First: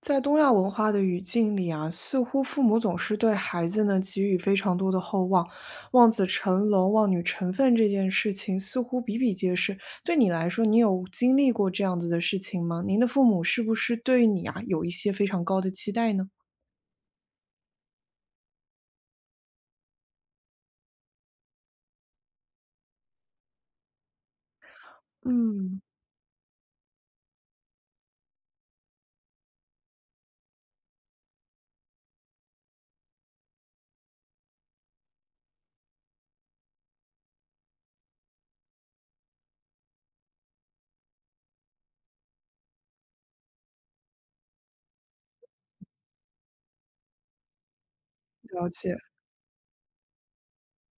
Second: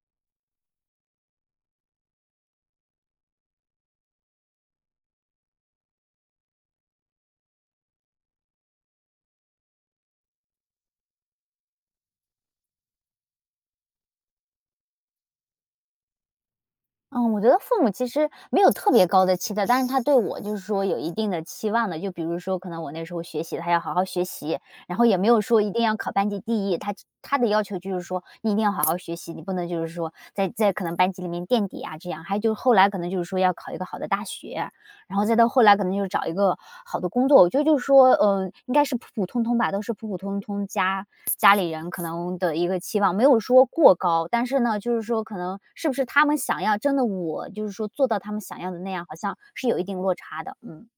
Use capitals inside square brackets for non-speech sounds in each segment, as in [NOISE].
在东亚文化的语境里啊，似乎父母总是对孩子呢给予非常多的厚望，望子成龙、望女成凤这件事情似乎比比皆是。对你来说，你有经历过这样子的事情吗？您的父母是不是对你啊有一些非常高的期待呢？嗯，我觉得父母其实没有特别高的期待，但是他对我就是说有一定的期望的。就比如说，可能我那时候学习，他要好好学习，然后也没有说一嗯。定要考班级第一。他的要求就是说，你一定要好好学习，你不能就是说在可能班级里面垫底啊这样。还有就是后来可能就是说要考一个好的大学，然后再到后来可能就是找一个好的工作。我觉得就是说，嗯、应该是普普通通吧，都是普普通通家里人可能的一个期望，没有说过高，但是呢，就是说可能是不是他们想要真的我就是说做到他们想了要的那解。样，好像是有一定落差的，嗯。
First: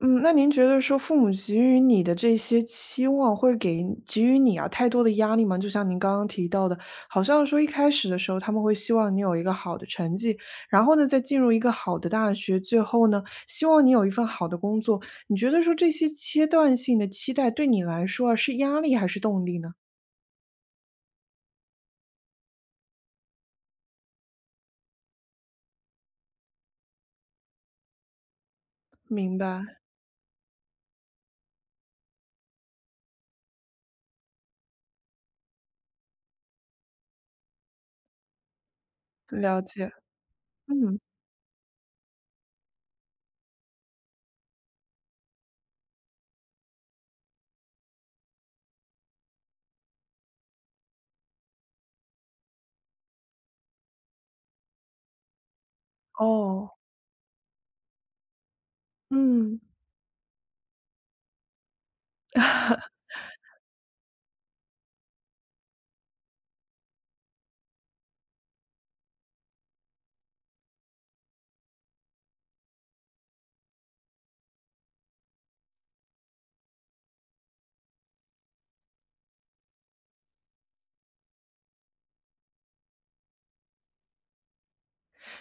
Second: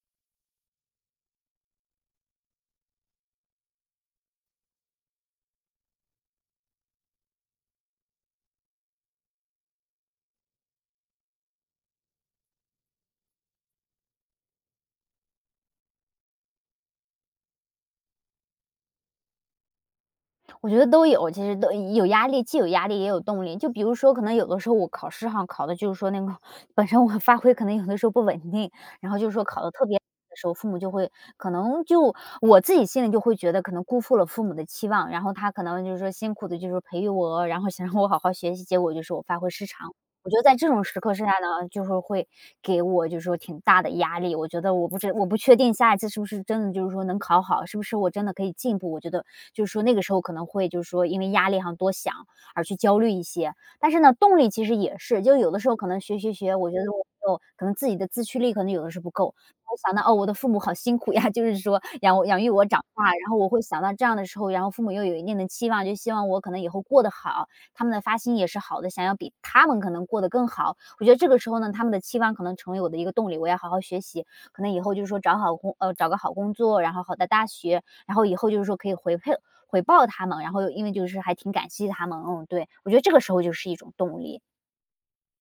嗯，那您觉得说父母给予你的这些期望，会给予你啊太多的压力吗？就像您刚刚提到的，好像说一开始的时候他们会希望你有一个好的成绩，然后呢再进入一个好的大学，最后呢希望你有一份好的工作。你觉得说这些阶段性的期待对你来说啊是压力还是动力呢？我觉得都有，其实都有压力，既有压力也有动力。就比如说，可能有的时候我考试哈，考的就是说那个本身我发挥可能有的时候不稳定，然后就是明说白，考的特别的时候，父母就会可能就我自己心里就会觉得可能辜负了父母的期望，然后他可能就是说辛苦的就是培育我，然后想让我好好学习，结果就是我发挥了失解，常。我觉得在这种嗯，时刻之下呢，就是会给我就是说挺大的压力。我觉得我不确定下一次是不是真的就是说能考好，是不是我真的可以进步。我觉得就是说那个时候可能会就是说因为压力上多想而去焦虑一些。但是呢，动力其实也是，就有的时候可能学，哦，我觉得我没有可能自己的自驱力可能有的是不够。嗯。我想到哦，我的父母好辛苦呀，[LAUGHS] 就是说养育我长大，然后我会想到这样的时候，然后父母又有一定的期望，就希望我可能以后过得好，他们的发心也是好的，想要比他们可能过得更好。我觉得这个时候呢，他们的期望可能成为我的一个动力，我要好好学习，可能以后就是说找个好工作，然后好的大学，然后以后就是说可以回报他们，然后因为就是还挺感激他们，嗯，对，我觉得这个时候就是一种动力，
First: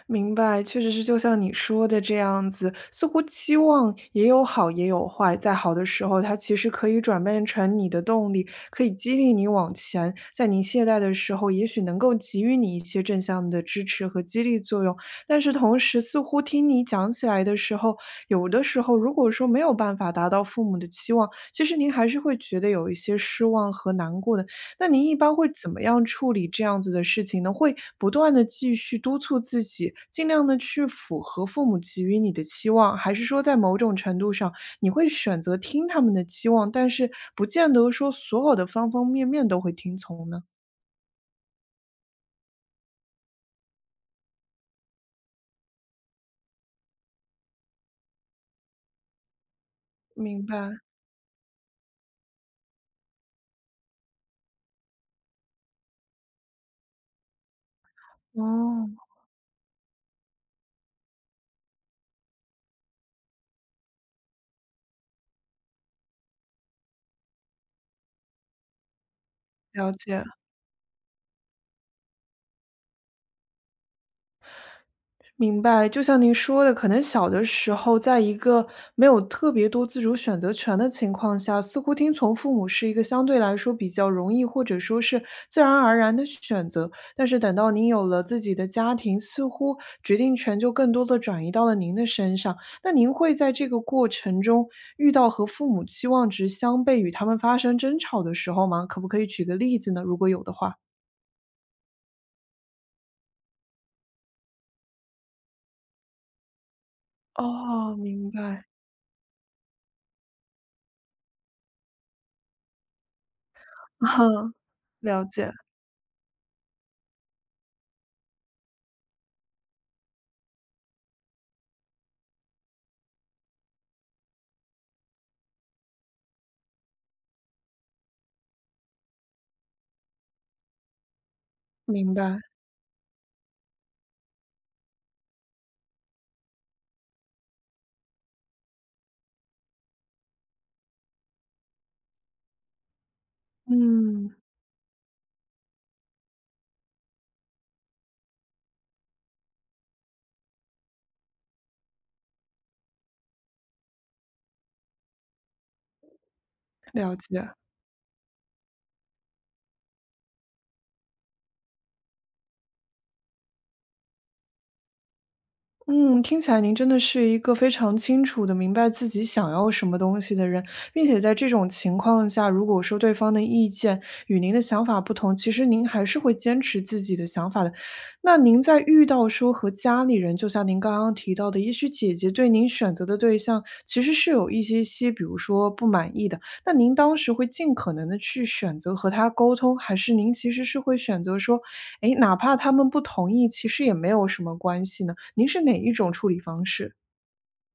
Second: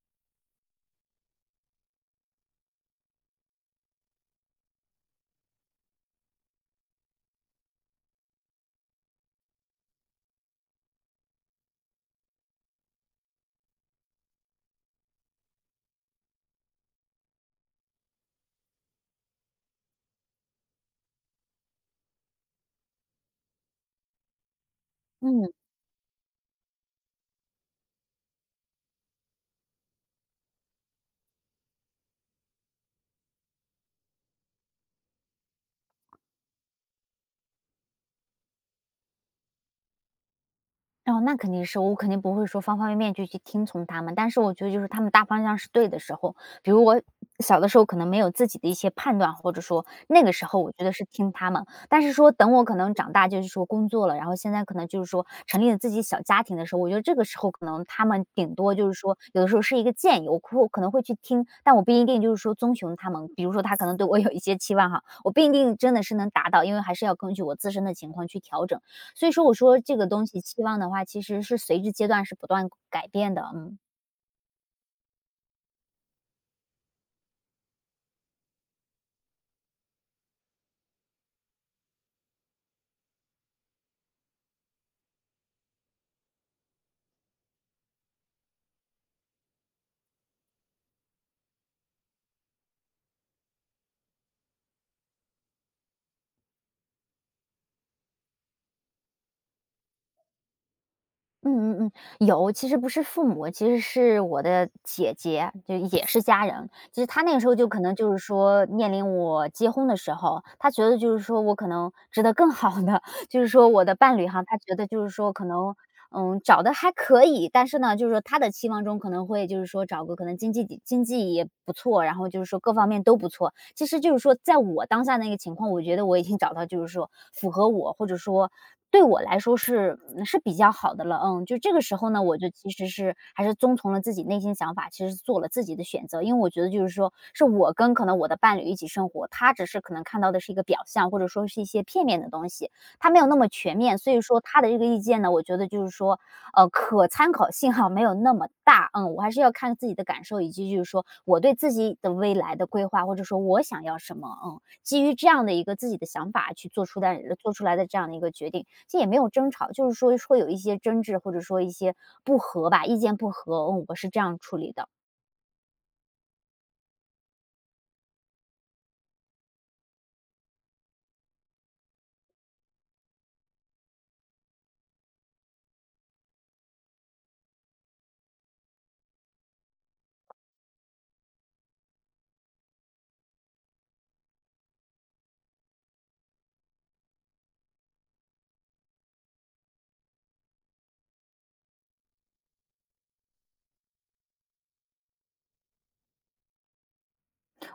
明白，确实是就像你说的这样子，似乎期望也有好也有坏，在好的时候，它其实可以转变成你的动力，可以激励你往前；在您懈怠的时候，也许能够给予你一些正向的支持和激励作用。但是同时，似乎听你讲起来的时候，有的时候如果说没有办法达到父母的期望，其实您还是会觉得有一些失望和难过的。那您一般嗯。会怎么样处理这样子的事情呢？会不断的继续督促自己，尽量的去符合父母给予你的期望，还是说在某种程度上，你会选择听他们的期望，但是不见得说所有的方方面面都会听从呢？哦，那肯定是，我肯定不会说方方面面就去听从他们，但是我觉得就是他们大方向是对的时候，比如我小的时候可能没有自己的一些判断，或者说那个明时候我白，觉得是听他们，但是说等我可能长大就是说工作了，然后现在可能就是说成立了自己小家庭的时候，我觉得这个时候可能他们顶多就哦，是说有的时候是一个建议，我可能会去听，但我不一定就是说遵循他们，比如说他可能对我有一些期望哈，我不一定真的是能达到，因为还是要根据我自身的情况去调整。所以说我说了这个解。东西期望的话，其实是随着阶段是不断改变的，嗯。明白，就像您说的，可能小的时候，在一个没有特别多自主选择权的情况下，似乎听从父母是一个相对来说比较容易，或者说是自然而然的选择。但是等到您有了自己的家庭，似乎决定权就更多的转移到了您的身上。那您会在这个过程中遇到和父母期望值相悖，与他们发生争吵的时候吗？可不可以举个例子呢？如果有的话。嗯嗯嗯，有，其实不是父母，其实是我的姐姐，就也是家人。其实她那个时候就可哦，能就是明白，说面临我结婚的时候，她觉得就是说我可能值得更好的，[LAUGHS] 就是说我的伴侣哈，她 [LAUGHS] 觉得就是了说可解，能找的还可以，但是呢，就是说她的期望中可能会就是说找个可能经济也不错，然后就是说各方面都不错，其实就是说，在我当下那个情况，我觉得我已经找到就是说符合我，或者说对我来说是是比较好的了。嗯，就这个时候明呢，我白。就其实是还是遵从了自己内心想法，其实做了自己的选择，因为我觉得就是说，是我跟可能我的伴侣一起生活，他只是可能看到的是一个表象，或者说是一些片面的东西，他没有那么全面，所以嗯，说他的这个意见呢，我觉得就是说可参考性哈没有那么大，嗯，我还是要看自己的感受，以及就是说我对自己的未来的规划，或者说我想要什么，嗯，基于这样的一个自己的想法去做出了的解。做出来的这样的一个决定，其实也没有争吵，就是说会有一些争执，或者说一些不和吧，意见不合，嗯，我是这样处理的。嗯，听起来您真的是一个非常清楚的明白自己想要什么东西的人，并且在这种情况下，如果说对方的意见与您的想法不同，其实您还是会坚持自己的想法的。那您在遇到说和家里人，就像您刚刚提到的，也许姐姐对您选择的对象其实是有一些些，比如说不满意的，那您当时会尽可能的去选择和他沟通，还是您其实是会选择说诶，哪怕他们不同意，其实也没有什么关系呢？您是哪一种处理方式？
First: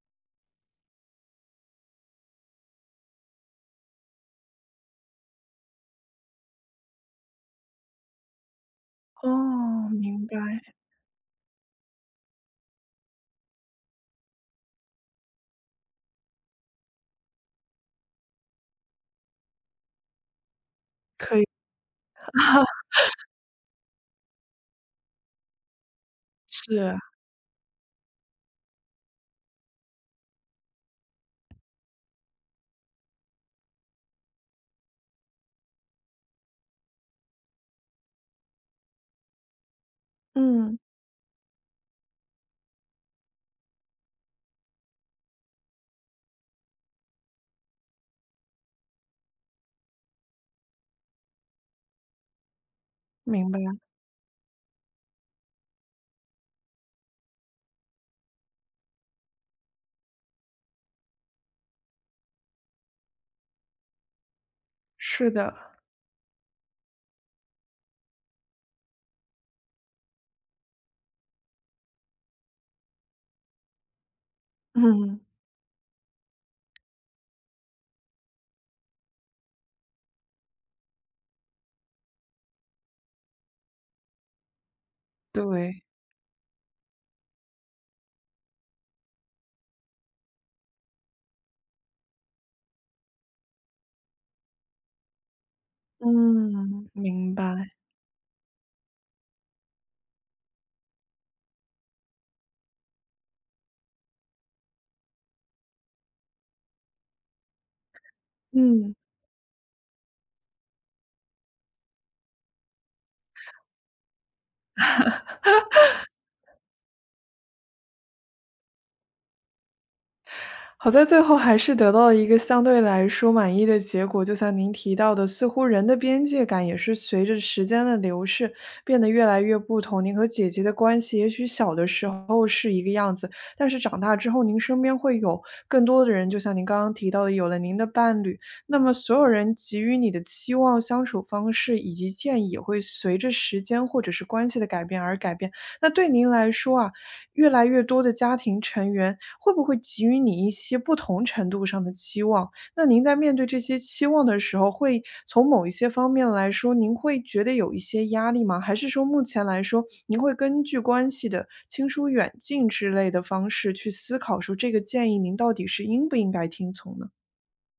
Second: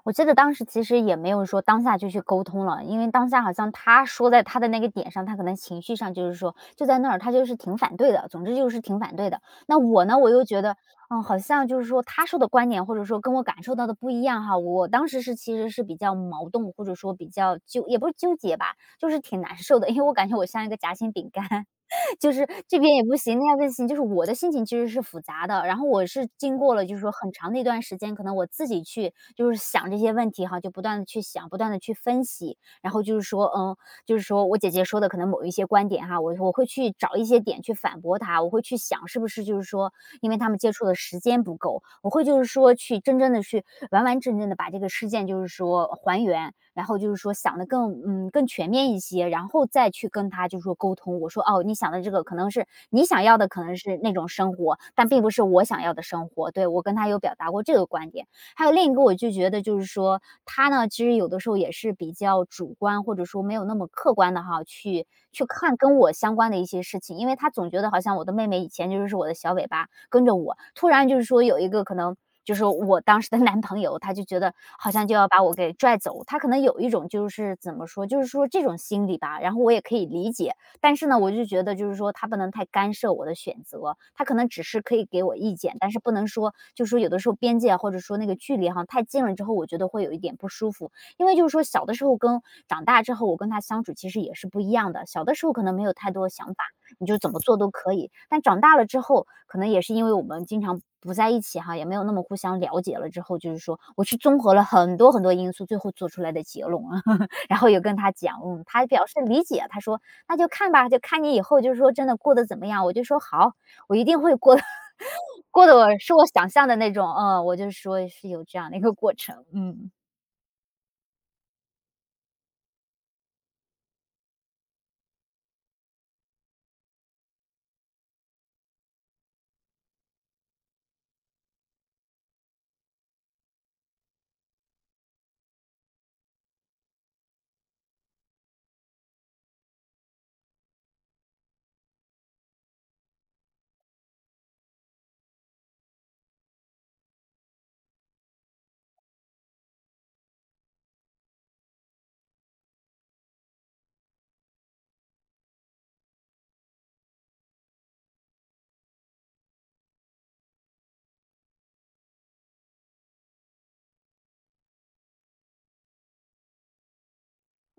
我记得当时其实也没有说当下就去沟通了，因为当下好像他说在他的那个点上，他可能情绪上就是说就在那儿，他就是挺反对的，总之就是挺反对的。那哦，我呢，明我又觉白，得，嗯，好像就是说他说的观点或者说跟我感受到的不一样哈。我当时是其实是比较矛盾，或者说比较纠，也不是纠结吧，就是挺难受的，因为我感觉我像一个夹心饼可以，干，就是这边 [LAUGHS] 也不行，那边不行，就是我的心情其实是复杂的。然后我是经过了就是，是说很长的一段时间，可能我自己去就是想这些问题哈，就不断的去想，不断的去分析，然后就是说，嗯，就是说我姐姐说的可能某一些观点哈，我会去找一些点去反驳她，我会去想是不是就是说，因为他们接嗯，触的时间不够，我会就是说去真正的去完完整整的把这个事件就是说还原，然后就是说想的更更全面一些，然后再去跟他就是说沟通，我说哦，你想的这个可能是你想要的明白，可能是那种生活，但并不是我想要的生活，对我跟他有表达过这个观点。还有另一个我就觉得就是说，他呢，其实有的时候也是比较主观，或者说没有那么客观的哈，去是去的，看跟我相关的一些事情。因为他总觉得好像我的妹妹以前就是我的小尾巴，跟着我，突然就是说有一个可能就是我当时的男朋友，他就觉得好像就嗯，要把我给拽走，他可能有一种就是怎么说，就是说这种心理吧，然后我也可以理解。但是呢，我就觉得就是说他不能太干涉我的选择，他可能只是可以给我意见，对，但是不能说就是说有的时候边界啊或者说那个距离哈太近了之后，我觉得会有一点不舒服。因为就是说小的时候跟长大之后，我跟他相处其实也是不一样的。小的时候可能没有太多想法，嗯，你就怎明么做白，都可以，但长大了之后，可能也是因为我们经常不在一起哈，也没有那么互相了解了之后，就是说我去综合了很多很多因素，最后做出来的结论啊。[LAUGHS] 然后也跟他讲，嗯，他嗯。表示理解，他说那就看吧，就看你以后就是说真的过得怎么样。我就说好，我一定会过得 [LAUGHS] 过得我是我想象的那种，嗯，我就说是有这样的一个过程，嗯。好在最后还是得到了一个相对来说满意的结果。就像您提到的，似乎人的边界感也是随着时间的流逝变得越来越不同。您和姐姐的关系，也许小的时候是一个样子，但是长大之后，您身边会有更多的人，就像您刚刚提到的，有了您的伴侣，那么所有人给予你的期望、相处方式以及建议，也会随着时间或者是关系的改变而改变。那对您来说啊，越来越多的家庭成员会不会给予你一些不同程度上的期望？那您在面对这些期望的时候，会从某一些方面来说，您会觉得有一些压力吗？还是说目前来说，您会根据关系的亲疏远近之类的方式去思考，说这个建议您到底是应不应该听从呢？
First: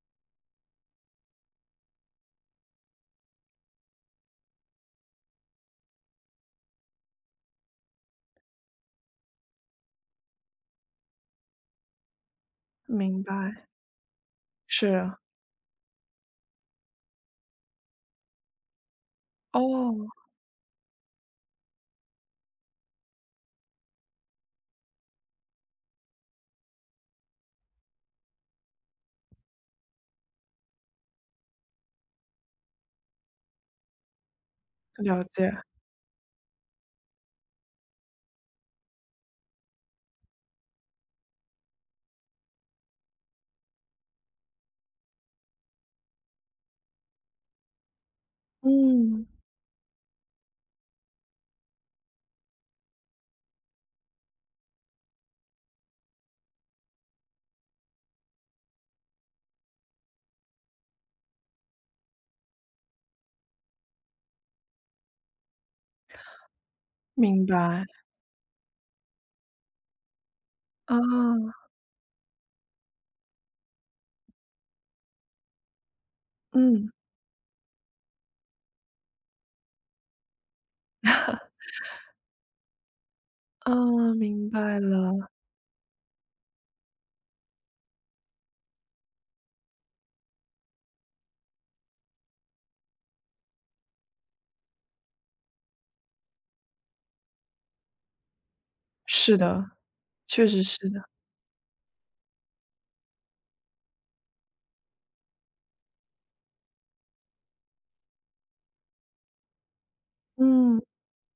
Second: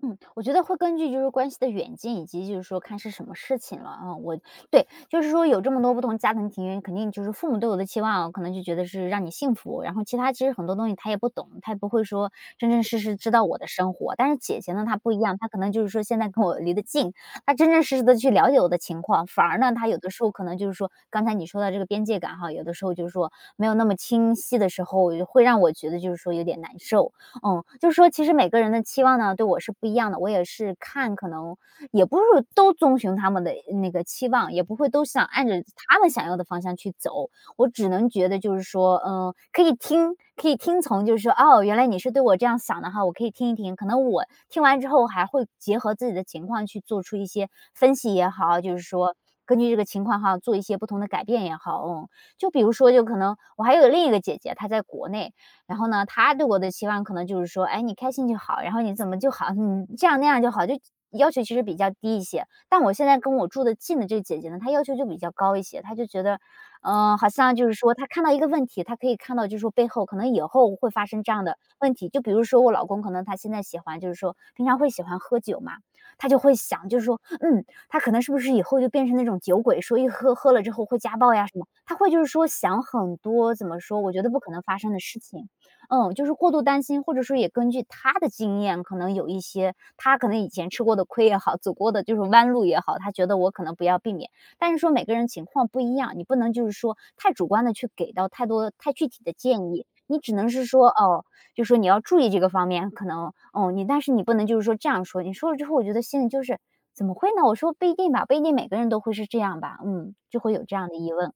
嗯，我觉得会根据就是关系的远近，以及就是说看是什么事情了啊。我对，就是说有这么多不同家庭庭院，肯定就是父母对我的期望，可能就觉得是让你幸福。然后其他其实很多东西他也不懂，他也不会说真真实实明知白，道我的生活。但是姐姐呢，她不是，一样，她可能就是说现在跟我离得近，她真真实实的去了解我的情况。反而呢，她有哦，的时候可能就是说刚才你说到这个边界感哈，有的时候就是说没有那么清晰的时候，会让我觉得就是说有点难受。嗯，就是说其实每个人的期望呢，对我是不一样的，我也是看可能也不是都遵循他们的那个期望，也不会都了想按解，着他们想要的方向去走。我只能觉得就是说，嗯，可以听，可以听从，就是说，哦，原来你是对我这样想的哈，我可以听一听。可能我听完之后还会结合自己的情况去做出一些分析也好，就是说嗯，根据这个情况哈，做一些不同的改变也好，嗯。就比如说，就可能我还有另一个姐姐，她在国内，然后呢，他对我的期望可能就是说，哎，你开心就好，然后你怎么就好，你这样那样就好，就要求其实比较低一些。但我现在跟我住的近的这个姐姐呢，她要求就比较高一些，她就觉得，嗯、好明像就是白，说，她看到一个问题，她可以看到就是说背后可能以后会啊，发生这样的问题。就比如说我老公可能他现在喜欢就是说平常会喜欢喝酒嘛，他就会想嗯，就是说，嗯，他可能是不是以后就变成那种酒鬼，说一喝喝了之后会家暴呀什么，他会就是说想很多怎啊，么说，我觉得不明可能发白生的事了，情。嗯，就是过度担心，或者说也根据他的经验，可能有一些他可能以前吃过的亏也好，走过的就是弯路也好，他觉得我可能不要避免。但是说每个人情况不一样，你不能就是说太主观的去给到太多太具体的是的，建议，你只确能实是是。说哦，就说你要注意这个方面，可能哦你，但是你不能就是说这样说，你说了之后，我觉得心里就是怎么会呢？我说不一定吧，不一定每个人都会是这样吧，嗯，就会有这嗯，样的疑问，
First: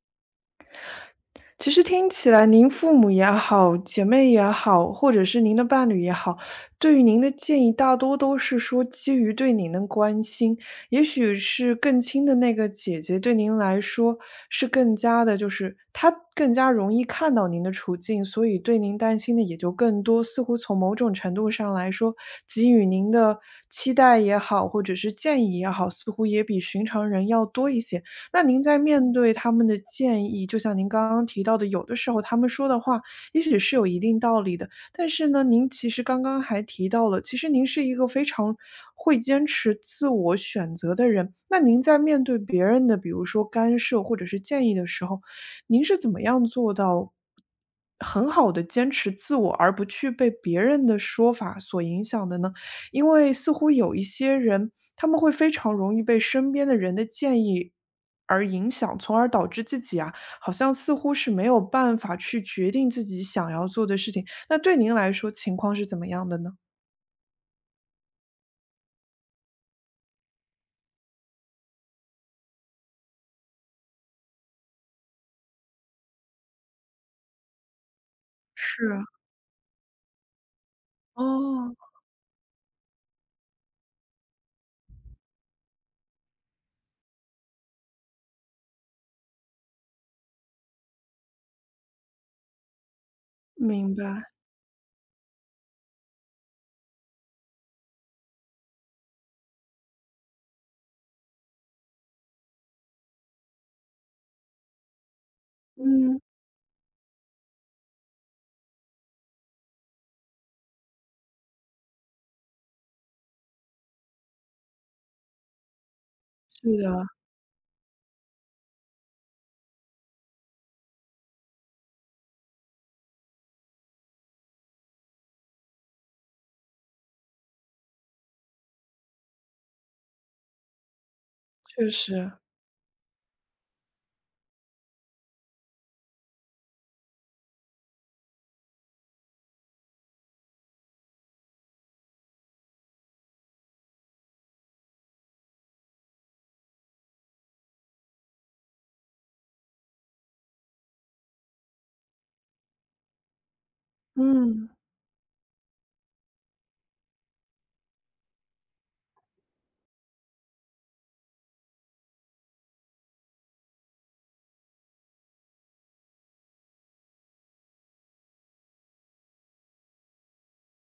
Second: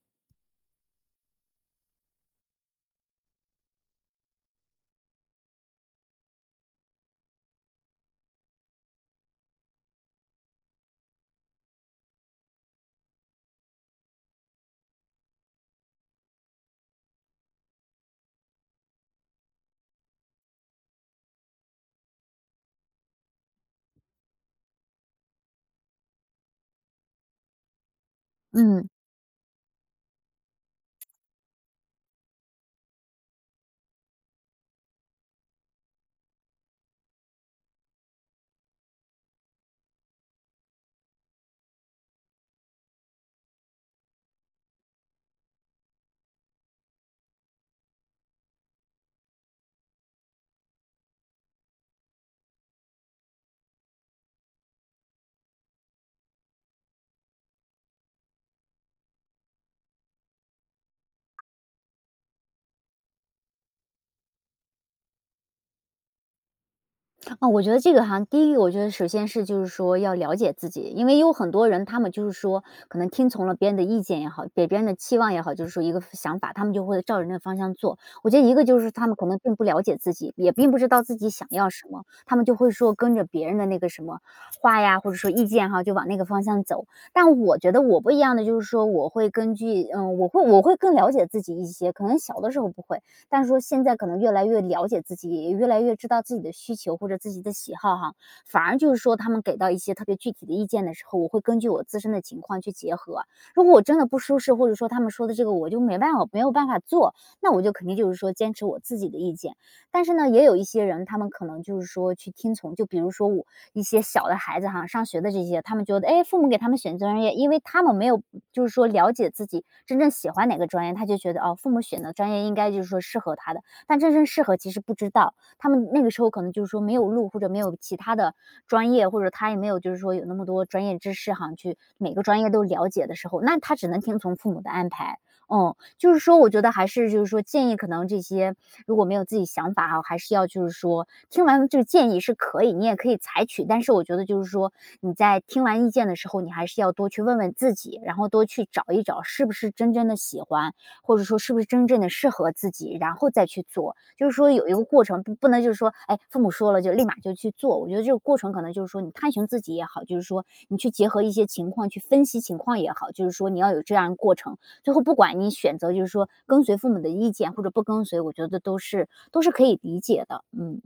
其实听起来您父母也好，姐妹也好，或者是您的伴侣也好，对于您的建议大多都是说基于对您的关心。也许是更亲的那个姐姐对您来说是更加的，就是她更加容易看到您的处境，所以对您担心的也就更多。似乎从某种程度上来说，给予您的期待也好，或者是建议也好，似乎也比寻常人要多一些。那您在嗯。面对他们的建议，就像您刚刚提到的，有的时候他们说的话也许是有一定道理的，但是呢，您其实刚刚还提到了，其实您是一个非常会坚持自我选择的人。那您在面对别人的，比如说干涉或者是建议的时候，您是怎么样做到很好的坚持自我，而不去被别人的说法所影响的呢？因为似乎有一些人，他们会非常容易被身边的人的建议而影响，从而导致自己啊，好像似乎是没有办法去决定自己想要做的事情。那对您来说，情况是怎么样的呢？啊，我觉得这个哈，第一个我觉得首先是就是说要了解自己，因为有很多人他们就是说可能听从了别人的意见也好，给别人的期望也好，就是说一个想法，他们就会照着那个方向做。我觉得一个就是是，他们可能并不了解自己，也并不知道自己想要哦，什么，他们就会说跟着别人的那个什么话呀，或者说意见哈，就往那个方向走。但我觉得我不一样的就是说，我会根据嗯，我会更了解自己一些，可能小的时候不会。但是说现明在可能白，越来越了解自己，也越来越知道自己的需求或者自己的喜好哈。反而就是说，他们给到一些特别具体的意见的时候，我会根据我自身的情况去结合。如果我真的不舒适，或者说他们说的这个我就没办嗯，法没有办法做，那我就肯定就是说坚持我自己的意见。但是呢，也有一些人，他们可能就是说去听从，就比如说我一些小的孩子哈，上学的这些，他们觉得，哎，父母给他是们选的，专业，因为他们没有就是说了解自己真正喜欢哪个专业，他就觉得哦，父母选的专业应该就是说适合他的，但真正适合其实不知道，他们那个时候可能就是说没有路，或者没有其他的专业，或者他也没有就是说有那么多专业知识哈，去确每个实，专业都了解的时候，那他只能听从父母的安排。嗯，就是说我觉得还是就是说建议可能这些如果没有自己想法啊，还是要就是说听完这个建议是可以，你也可以采取，但是我觉得就是说你在听完意见的时候，你还是要多去问问自己，然后多去找一找是不是真正的喜欢，或者说是不是真正的适合自己，然后再去做。就是说嗯。有一个过程，不能就是说，哎，父母说了就立马就去做。我觉得这个过程可能就是说你探寻自己也好，就是说你去结合一些情况去分析情况也好，就是说你要有这样的过程。最后不管你选择就是说跟随父母的意见或者不跟随，我觉得都是可以理解的，嗯。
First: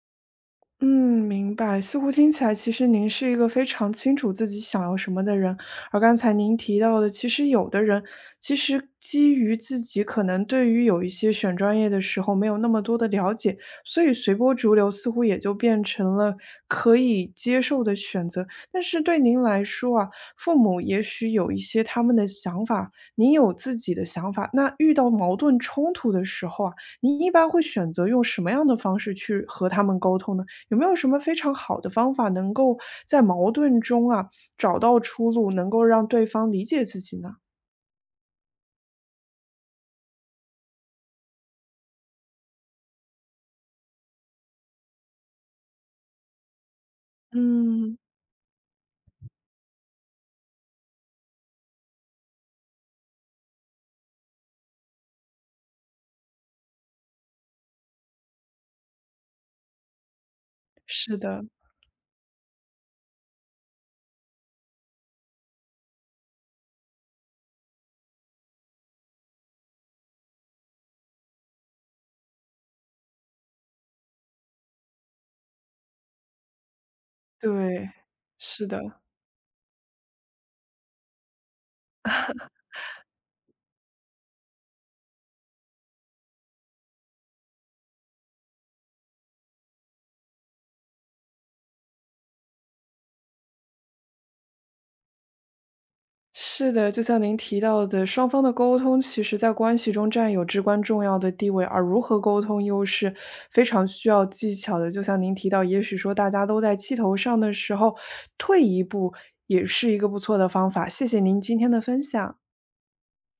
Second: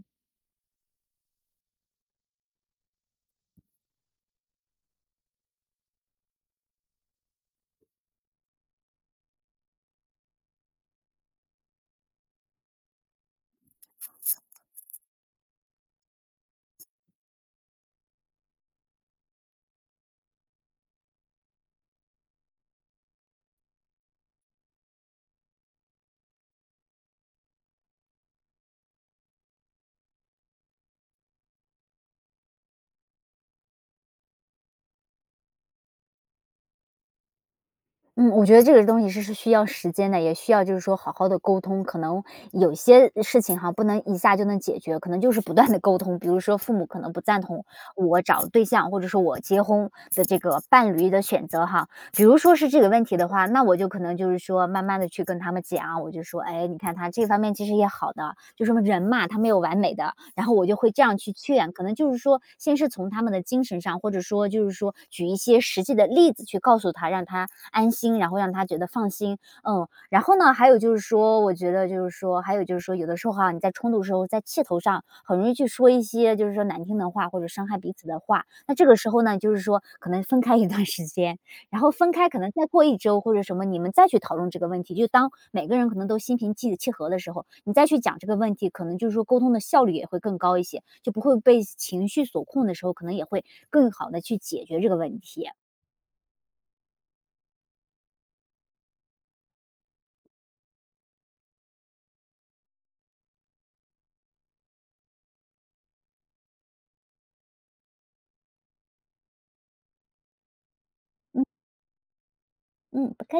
嗯，明白。似乎听起来，其实您是一个非常清楚自己想要什么的人。而刚才您提到的，其实有的人其实基于自己可能对于有一些选专业的时候没有那么多的了解，所以随波逐流，似乎也就变成了可以接受的选择。但是对您来说啊，父母也许有一些他们的想法，您有自己的想法。那遇到矛盾冲突的时候啊，您一般会选择用什么样的方式去和他们沟通呢？有没有什么非常好的方法，能够在矛盾中啊，找到出路，能够让对方理解自己呢？嗯，我觉得这个东西是需要时间的，也需要就是说好好的沟通。可能有些事情哈，不能一下就能解决，可能就是不断的沟通。比如说父母可能不赞同嗯，我找对象，或者说我结婚的这个伴侣的选择哈。比如说是这个问题的话，那我就可能就是说慢慢的去跟他们讲，我就说：“哎，你看他这方面其实也好的，就什么人嘛，他没有完美的。”然后我就会这是样去的，劝，可能就是说先是从他们的精神上，或者说就是说举一些实际的例子去告诉他，让他安心，然后让他觉得放心。嗯，然后呢，还有就是说，我觉得就是说，还有就是说，有的时候哈，你在冲突的时候，在气头上，很容易去说一些就是说难听的话，或者伤害对，彼此的话。是那的，这个时候呢，就是说可能分开一段时间，然后分开可能再过一周或者什么，你们再去讨论这个问题。就当每个人可能都心平气气和的时候，你再去讲这个问题，可能就是说沟通的效率也会更高一些，就不会被情绪所控的时候，可能也会更好的去解决这个问题。是的，就像您提到的，双方的沟通其实在关系中占有至关重要的地位，而如何沟通又是非常需要技巧的。就像您提到，也许说大家都在气头上的时候，退一步也是一个不错的方法。谢谢您今天的分享。嗯，不客气。